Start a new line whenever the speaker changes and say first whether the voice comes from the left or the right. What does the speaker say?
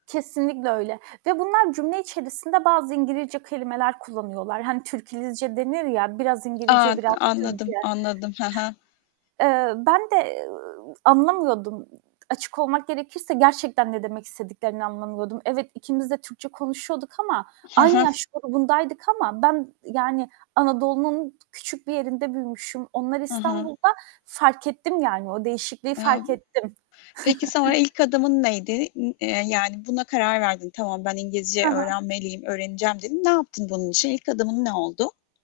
right: Kesinlikle öyle. Ve bunlar cümle içerisinde bazı İngilizce kelimeler kullanıyorlar. Hani, "Türkilizce" denir ya, biraz
left: A!
right: İngilizce biraz Türkçe.
left: Anladım, anladım. He he.
right: Eee, ben de [unintelligible] anlamıyordum. Açık olmak gerekirse gerçekten ne demek istediklerini anlamıyordum. Evet, ikimiz de Türkçe konuşuyorduk ama
left: Ha
right: aynı
left: ha.
right: yaş grubundaydık ama ben, ııı, yani Anadolu'nun küçük bir yerinde büyümüşüm. Onlar
left: Hı hı.
right: İstanbul'da. Fark ettim yani, o değişikliği fark
left: [unintelligible]
right: ettim.
left: Peki se o ilk adımın neydi? İ eee, yani buna karar verdin. "Tamam, ben İngilizce
right: Hı hı.
left: öğrenmeliyim, öğreneceğim." dedin. Ne yaptın bunun için? İlk adımın ne oldu?